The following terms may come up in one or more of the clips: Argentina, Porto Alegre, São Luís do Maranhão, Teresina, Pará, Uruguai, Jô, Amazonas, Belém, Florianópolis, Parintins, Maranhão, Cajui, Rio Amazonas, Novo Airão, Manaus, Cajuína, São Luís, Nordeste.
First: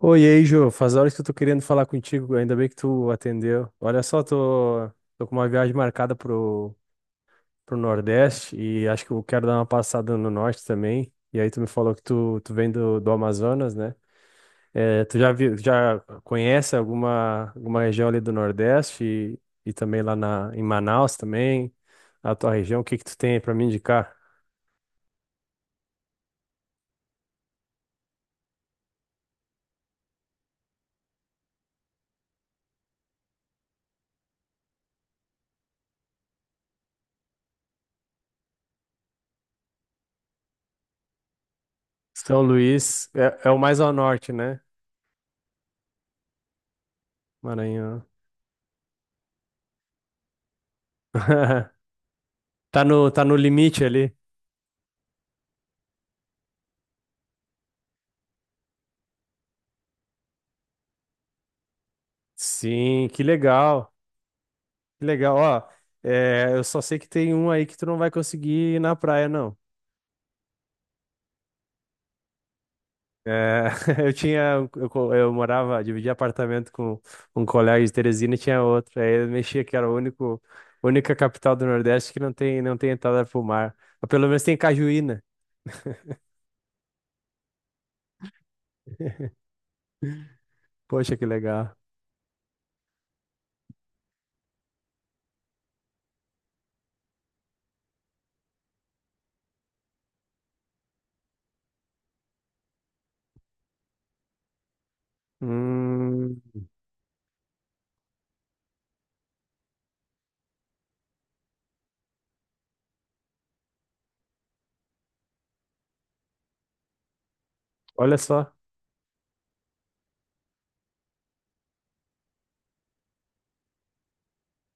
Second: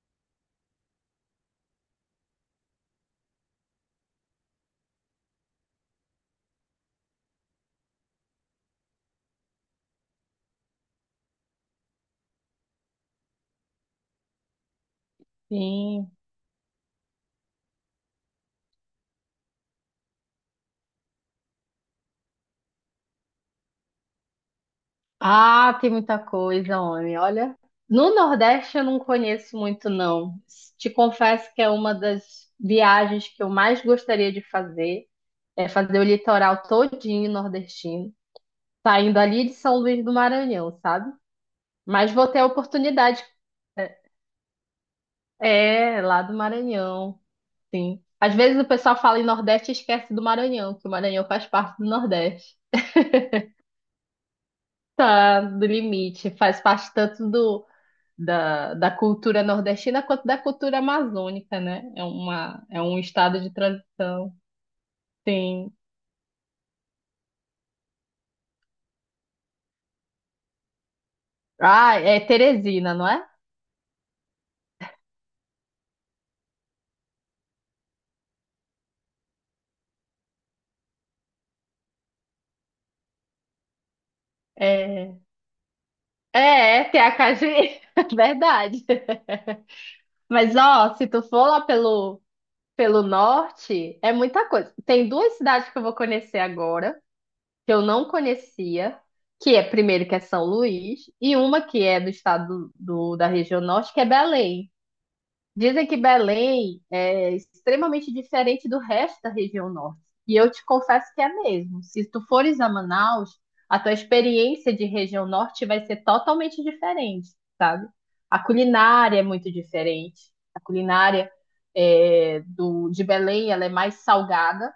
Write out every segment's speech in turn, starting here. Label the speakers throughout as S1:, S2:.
S1: Oi, e aí, Jô. Faz horas que eu tô querendo falar contigo. Ainda bem que tu atendeu. Olha só, tô com uma viagem marcada pro Nordeste e acho que eu quero dar uma passada no Norte também. E aí tu me falou que tu vem do Amazonas, né? Tu já viu, já
S2: Sim.
S1: conhece alguma região ali do Nordeste e também em Manaus também, a tua região. O que que tu tem aí pra me indicar?
S2: Ah, tem muita coisa, homem. Olha, no Nordeste eu não conheço muito, não. Te confesso que é uma das viagens que eu mais gostaria de fazer, é fazer o litoral todinho nordestino, saindo ali de São Luís do Maranhão, sabe? Mas vou ter
S1: São
S2: a
S1: Luís
S2: oportunidade.
S1: é o mais ao norte, né?
S2: É, lá do Maranhão, sim.
S1: Maranhão.
S2: Às vezes o pessoal fala em Nordeste e esquece do Maranhão, que o Maranhão faz parte do Nordeste.
S1: Tá no, tá no limite ali.
S2: Tá do limite, faz parte tanto da cultura nordestina quanto da cultura amazônica, né? É um
S1: Sim, que
S2: estado de
S1: legal.
S2: transição.
S1: Que legal. Ó,
S2: Tem.
S1: eu só sei que tem um aí que tu não vai conseguir ir na praia, não.
S2: Ah, é Teresina, não é?
S1: É. eu tinha, um, eu, co- Eu morava, dividia apartamento com um colega de Teresina e tinha outro. Aí eu mexia que era única capital do Nordeste que não tem entrada pro mar. Mas pelo menos tem
S2: É,
S1: Cajuína.
S2: é, tem a Cajui, verdade. Mas ó, se
S1: Poxa,
S2: tu
S1: que
S2: for lá
S1: legal.
S2: pelo norte, é muita coisa. Tem duas cidades que eu vou conhecer agora, que eu não conhecia, que é primeiro que é São Luís, e uma que é do estado da região norte, que é Belém. Dizem que
S1: Hum,
S2: Belém é extremamente diferente do resto da região norte. E eu te confesso que é mesmo. Se tu fores a Manaus, a tua experiência de região norte vai ser totalmente diferente, sabe?
S1: olha
S2: A
S1: só.
S2: culinária é muito diferente. A culinária de Belém, ela é mais salgada.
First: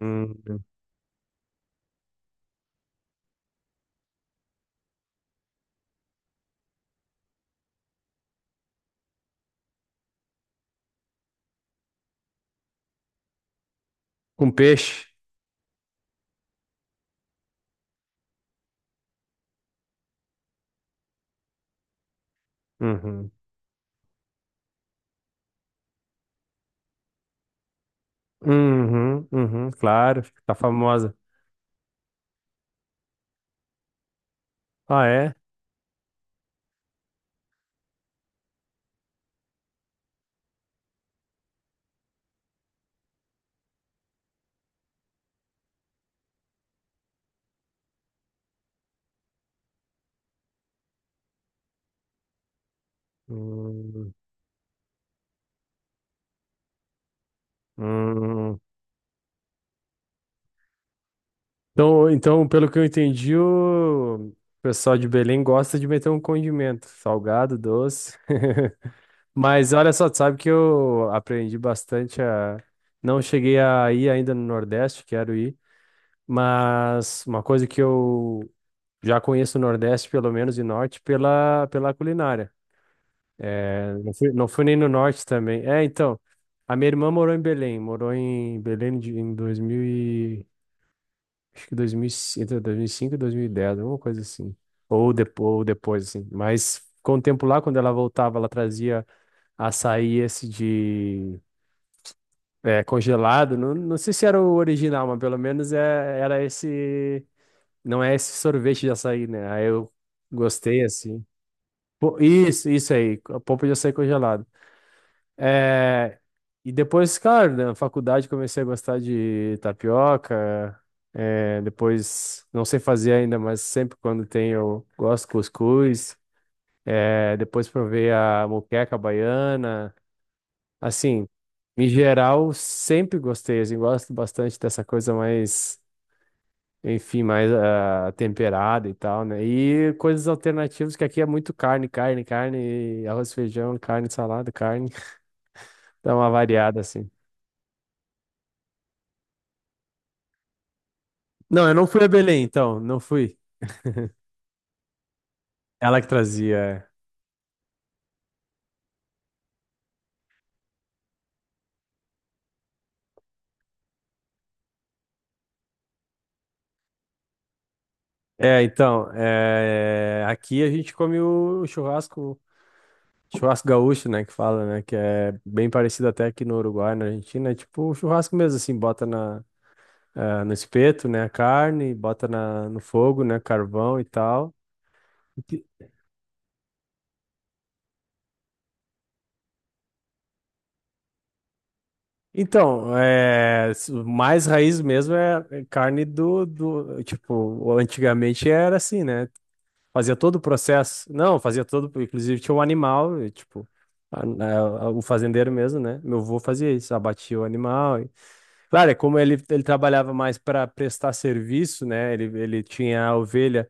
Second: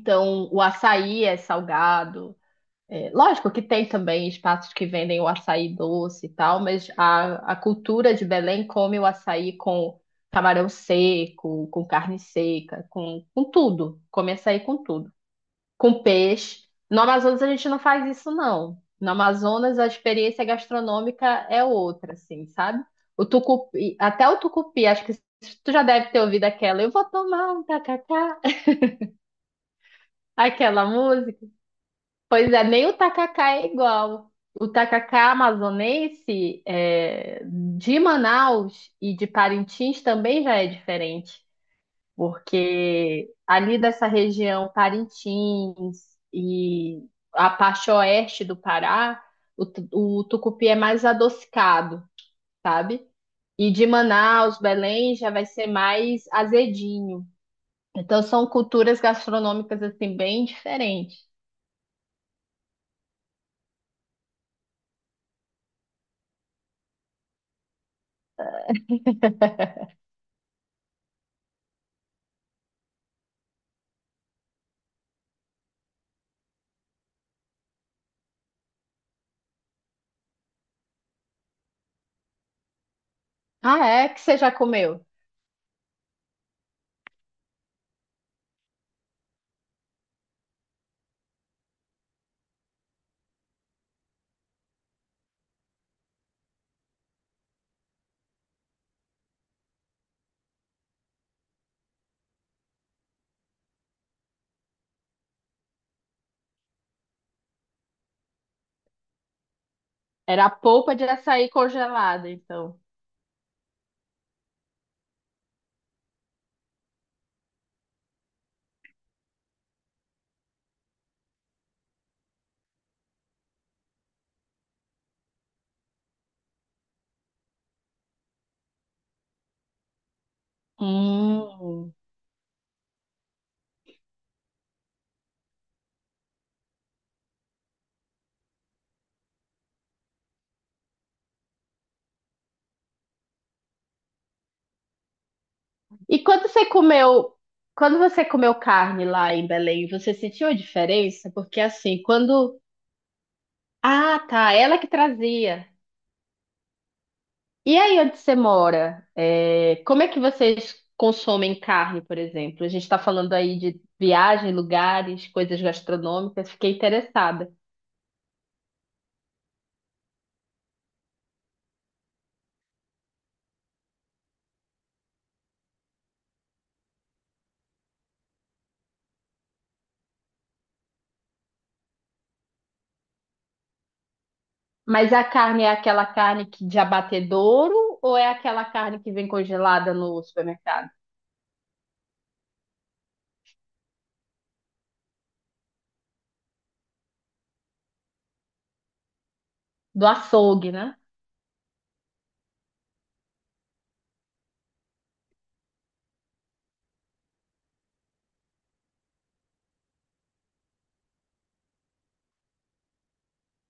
S1: Hum,
S2: o açaí é salgado, é, lógico que tem também espaços que vendem o açaí doce e tal, mas a cultura de Belém come o açaí com camarão seco, com carne seca, com tudo. Come
S1: com
S2: açaí com
S1: peixe.
S2: tudo. Com peixe. No Amazonas a gente não faz isso, não. No Amazonas a experiência gastronômica é outra, assim, sabe? O
S1: Uhum.
S2: tucupi, até o tucupi, acho que tu já deve ter ouvido aquela, eu vou tomar um tacacá,
S1: Uhum, uhum, claro, tá
S2: aquela
S1: famosa.
S2: música. Pois é, nem o tacacá é igual. O
S1: Ah,
S2: tacacá
S1: é?
S2: amazonense é, de Manaus e de Parintins também já é diferente, porque ali dessa região Parintins e a parte oeste do Pará, o tucupi é mais adocicado, sabe? E de
S1: Hum,
S2: Manaus, Belém já vai ser mais azedinho. Então são
S1: hum.
S2: culturas gastronômicas assim bem diferentes.
S1: Então, pelo que eu entendi, o pessoal de Belém gosta de meter um condimento, salgado, doce. Mas olha só, tu sabe que eu aprendi bastante a. Não cheguei a ir ainda no Nordeste, quero ir, mas uma coisa que eu já conheço o Nordeste, pelo menos, e Norte, pela culinária.
S2: Ah,
S1: É,
S2: é
S1: não
S2: que
S1: fui,
S2: você
S1: não
S2: já
S1: fui nem no
S2: comeu?
S1: Norte também. É, então, a minha irmã morou em Belém, em 2000. Acho que 2000, cinco, entre 2005 e 2010, alguma coisa assim. Ou depois, assim. Mas com o tempo lá, quando ela voltava, ela trazia açaí esse de congelado. Não, não sei se era o original, mas pelo menos era esse. Não é esse sorvete de açaí, né? Aí eu
S2: Era a
S1: gostei,
S2: polpa de
S1: assim.
S2: açaí
S1: Pô,
S2: congelada, então.
S1: isso aí. A polpa de açaí congelado. É, e depois, cara, na faculdade comecei a gostar de tapioca. É, depois, não sei fazer ainda, mas sempre quando tem eu gosto de cuscuz. É, depois provei a moqueca baiana. Assim, em
S2: Hum.
S1: geral, sempre gostei. Assim, gosto bastante dessa coisa mais, enfim, mais temperada e tal, né? E coisas alternativas, que aqui é muito carne, carne, carne, arroz, feijão, carne, salada, carne. Dá
S2: E
S1: uma
S2: quando você
S1: variada, assim.
S2: comeu, quando você comeu carne lá em Belém, você sentiu a diferença? Porque
S1: Não, eu não
S2: assim,
S1: fui a Belém,
S2: quando.
S1: então, não fui.
S2: Ah, tá, ela que trazia.
S1: Ela que trazia. É,
S2: E aí onde você mora? É, como é que vocês consomem carne, por exemplo? A gente está falando aí de viagem, lugares, coisas gastronômicas, fiquei interessada.
S1: é, então, aqui a gente come o churrasco, churrasco gaúcho, né, que fala, né, que é bem parecido até aqui no Uruguai, na Argentina, é tipo o churrasco mesmo, assim, bota no espeto, né, a carne, bota no fogo, né, carvão e tal.
S2: Mas a
S1: Ent-
S2: carne é aquela carne que de abatedouro ou é aquela carne que vem congelada no supermercado?
S1: Então, mais raiz mesmo é carne do, tipo, antigamente era assim, né.
S2: Do
S1: Fazia todo o
S2: açougue, né?
S1: processo. Não, fazia todo. Inclusive tinha um animal, e, tipo, o fazendeiro mesmo, né? Meu avô fazia isso, abatia o animal. Claro, é como ele, trabalhava mais para prestar serviço, né? Ele tinha a ovelha,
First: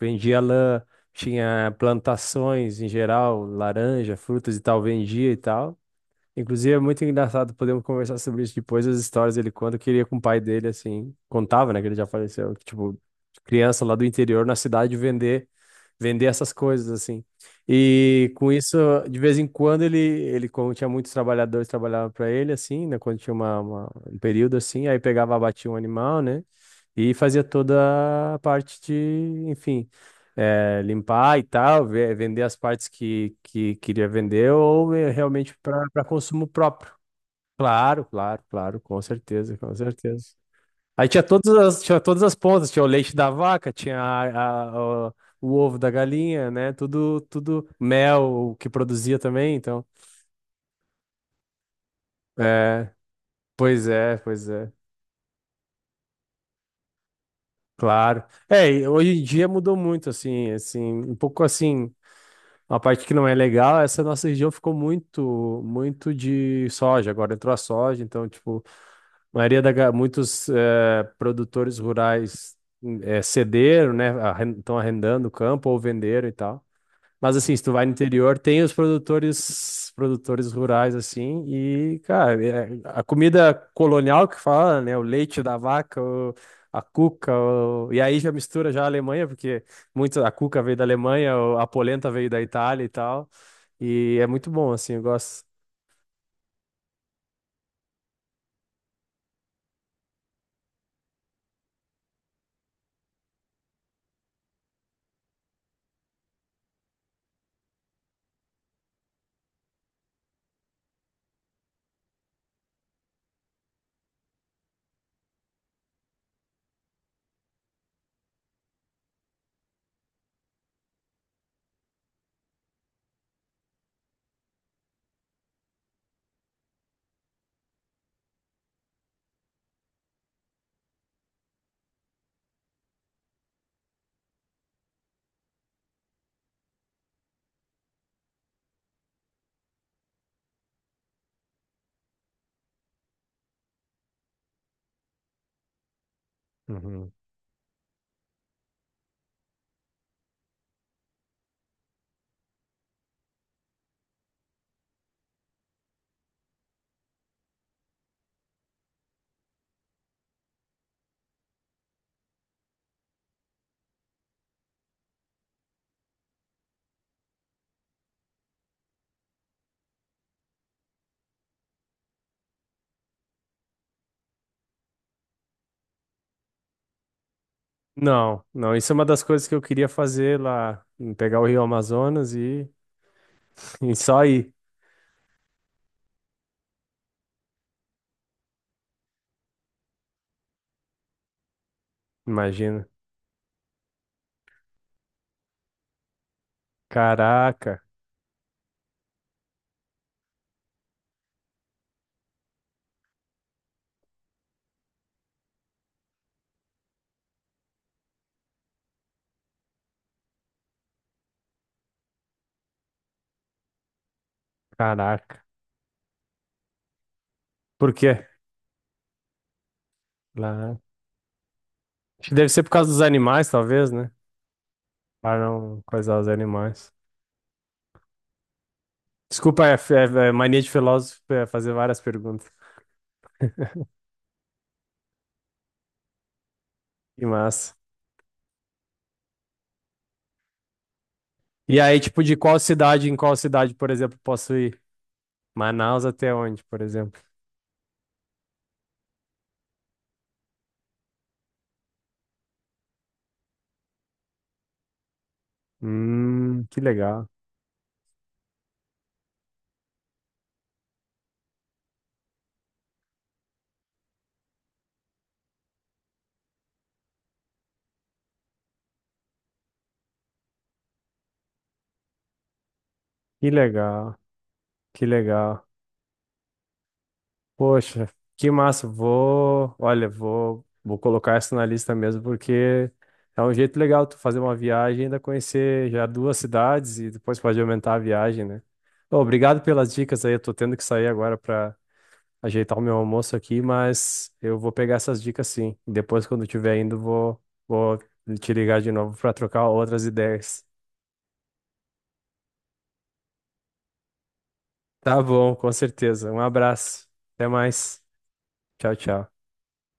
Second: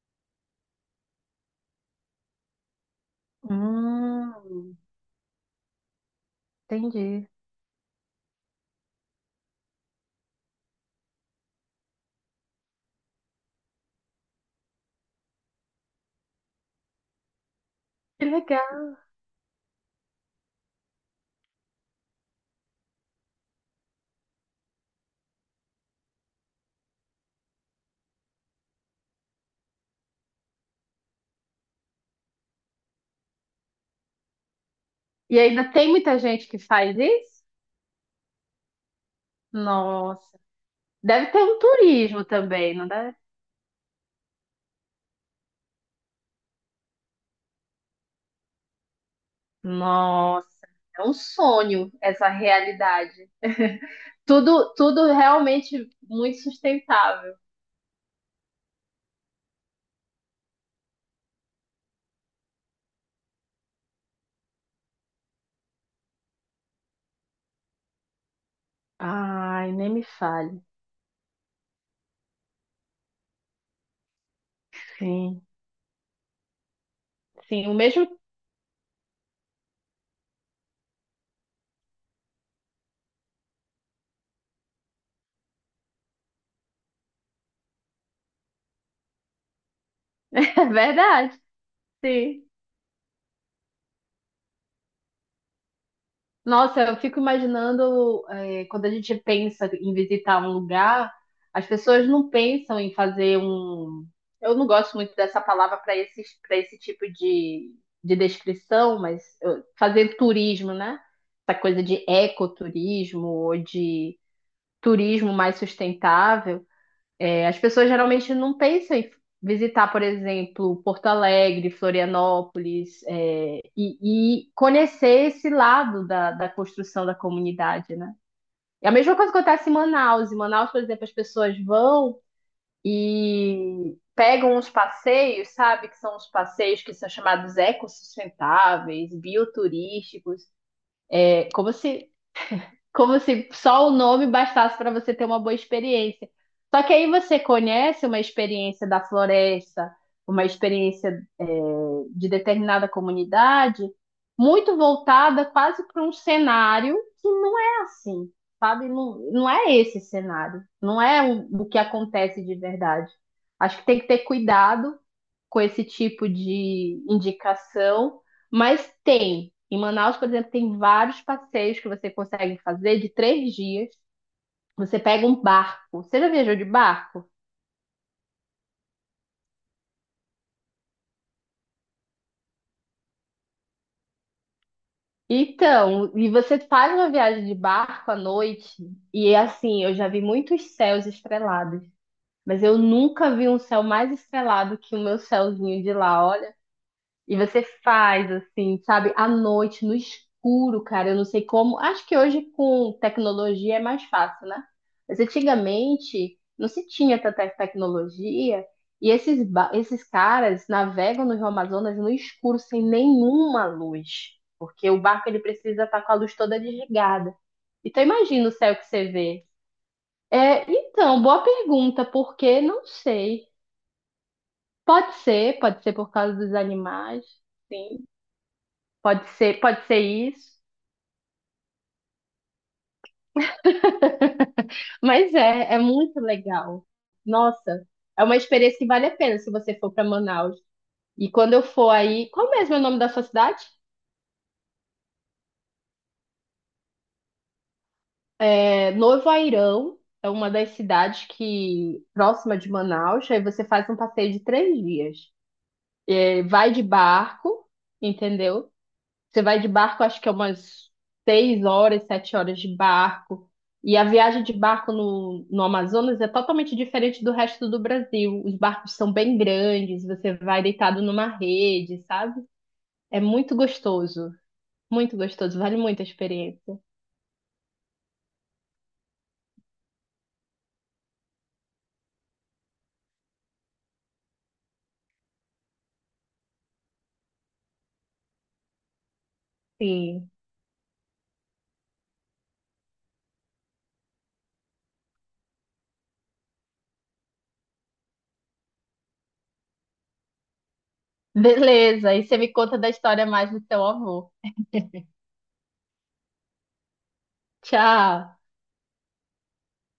S1: vendia lã, tinha plantações em geral, laranja, frutas e
S2: Hum,
S1: tal, vendia e tal. Inclusive, é muito
S2: entendi.
S1: engraçado, podemos conversar sobre isso depois, as histórias dele quando queria com o pai dele, assim, contava, né, que ele já faleceu, que, tipo, criança lá do interior, na cidade, vender, essas coisas, assim.
S2: Que
S1: E com isso,
S2: legal.
S1: de vez em quando, ele como tinha muitos trabalhadores, trabalhava para ele, assim, né, quando tinha um período, assim, aí pegava, abatia um animal, né, e fazia toda a parte de, enfim, limpar e tal, vender as partes que queria vender ou
S2: E
S1: realmente
S2: ainda tem
S1: para
S2: muita
S1: consumo
S2: gente que
S1: próprio.
S2: faz isso?
S1: Claro, claro, claro, com certeza, com certeza.
S2: Nossa.
S1: Aí
S2: Deve ter um
S1: tinha todas
S2: turismo
S1: as pontas,
S2: também,
S1: tinha o
S2: não
S1: leite
S2: deve?
S1: da vaca, tinha o ovo da galinha, né? Tudo, tudo mel o que produzia também, então.
S2: Nossa, é um sonho essa
S1: É,
S2: realidade.
S1: pois é, pois é.
S2: Tudo, tudo realmente muito sustentável.
S1: Claro. É, e hoje em dia mudou muito, assim, assim, um pouco assim. Uma parte que não é legal, essa nossa região ficou muito, muito de soja. Agora entrou a soja, então, tipo, a maioria da,
S2: Ai, nem
S1: ga-
S2: me
S1: muitos
S2: fale.
S1: produtores rurais cederam, né? Estão arrendando o
S2: Sim,
S1: campo ou venderam e tal. Mas assim, se
S2: sim,
S1: tu
S2: o
S1: vai no
S2: mesmo.
S1: interior, tem produtores rurais assim, e cara, a comida colonial que fala, né, o leite da vaca, a cuca, e aí já mistura já a Alemanha, porque muito a cuca
S2: É
S1: veio da Alemanha,
S2: verdade,
S1: a polenta veio da
S2: sim.
S1: Itália e tal. E é muito bom assim, eu gosto.
S2: Nossa, eu fico imaginando, é, quando a gente pensa em visitar um lugar, as pessoas não pensam em fazer um. Eu não gosto muito dessa palavra para esse, tipo de descrição, mas fazer turismo, né? Essa coisa de ecoturismo ou de turismo mais sustentável. É, as pessoas geralmente não pensam em visitar, por exemplo, Porto Alegre, Florianópolis, e conhecer esse lado da construção da comunidade, né? É a mesma coisa que acontece em Manaus. Em Manaus, por exemplo, as pessoas vão e pegam uns passeios, sabe? Que são os passeios que são chamados ecossustentáveis, bioturísticos. É como se só o nome bastasse para você ter uma boa experiência. Só que aí
S1: Uhum.
S2: você conhece uma experiência da floresta, uma experiência, é, de determinada comunidade, muito voltada quase para um cenário que não é assim, sabe? Não, não é esse cenário, não é o que acontece de verdade. Acho que tem que ter cuidado com esse tipo de indicação, mas tem. Em Manaus, por exemplo, tem vários passeios que você consegue fazer de 3 dias. Você pega um barco. Você já viajou de barco?
S1: Não, não, isso é uma das coisas que eu queria fazer lá, em pegar o Rio Amazonas e, e só ir,
S2: Então, e você faz uma viagem de barco à noite, e é assim, eu já vi muitos céus estrelados, mas eu
S1: imagina.
S2: nunca vi um céu mais estrelado que o meu céuzinho de lá. Olha, e você
S1: Caraca,
S2: faz assim, sabe, à noite, no escuro, cara. Eu não sei como. Acho que hoje com tecnologia é mais fácil, né? Mas antigamente não se tinha tanta tecnologia. E esses caras navegam no Rio Amazonas no escuro, sem nenhuma luz. Porque o barco ele
S1: caraca.
S2: precisa estar com a luz toda desligada.
S1: Por
S2: Então
S1: quê?
S2: imagina o céu que você vê. É,
S1: Lá.
S2: então, boa pergunta,
S1: Acho que deve
S2: porque
S1: ser por
S2: não
S1: causa dos
S2: sei.
S1: animais, talvez, né? Para não
S2: Pode ser por
S1: coisar os
S2: causa dos
S1: animais.
S2: animais. Sim.
S1: Desculpa,
S2: Pode ser
S1: é
S2: isso.
S1: mania de filósofo é fazer várias perguntas.
S2: Mas é muito legal.
S1: Que massa.
S2: Nossa, é uma experiência que vale a pena se você for para Manaus. E quando eu
S1: E
S2: for
S1: aí, tipo,
S2: aí,
S1: de
S2: qual
S1: qual
S2: mesmo é o nome
S1: cidade
S2: da
S1: em
S2: sua
S1: qual
S2: cidade?
S1: cidade, por exemplo, posso ir? Manaus até onde, por exemplo?
S2: É Novo Airão, é uma das cidades que próxima de Manaus. Aí você faz um passeio de 3 dias. É, vai
S1: Que
S2: de
S1: legal.
S2: barco, entendeu? Você vai de barco, acho que é umas 6 horas, 7 horas de barco. E a viagem de barco no Amazonas é totalmente diferente do resto do Brasil. Os barcos são bem grandes, você vai deitado numa rede, sabe? É
S1: Que legal. Que
S2: muito gostoso,
S1: legal.
S2: vale muito a experiência.
S1: Poxa, que massa. Vou, olha, vou colocar essa na lista mesmo, porque é um jeito legal tu fazer uma viagem e ainda conhecer já duas cidades e depois pode aumentar a viagem, né? Ô, obrigado pelas dicas
S2: Sim.
S1: aí. Eu tô tendo que sair agora para ajeitar o meu almoço aqui, mas eu vou pegar essas dicas sim. Depois, quando tiver indo, vou te ligar de novo para trocar outras ideias.
S2: Beleza, e você me conta da história mais do seu avô.
S1: Tá bom, com certeza. Um abraço. Até mais.
S2: Tchau.
S1: Tchau, tchau.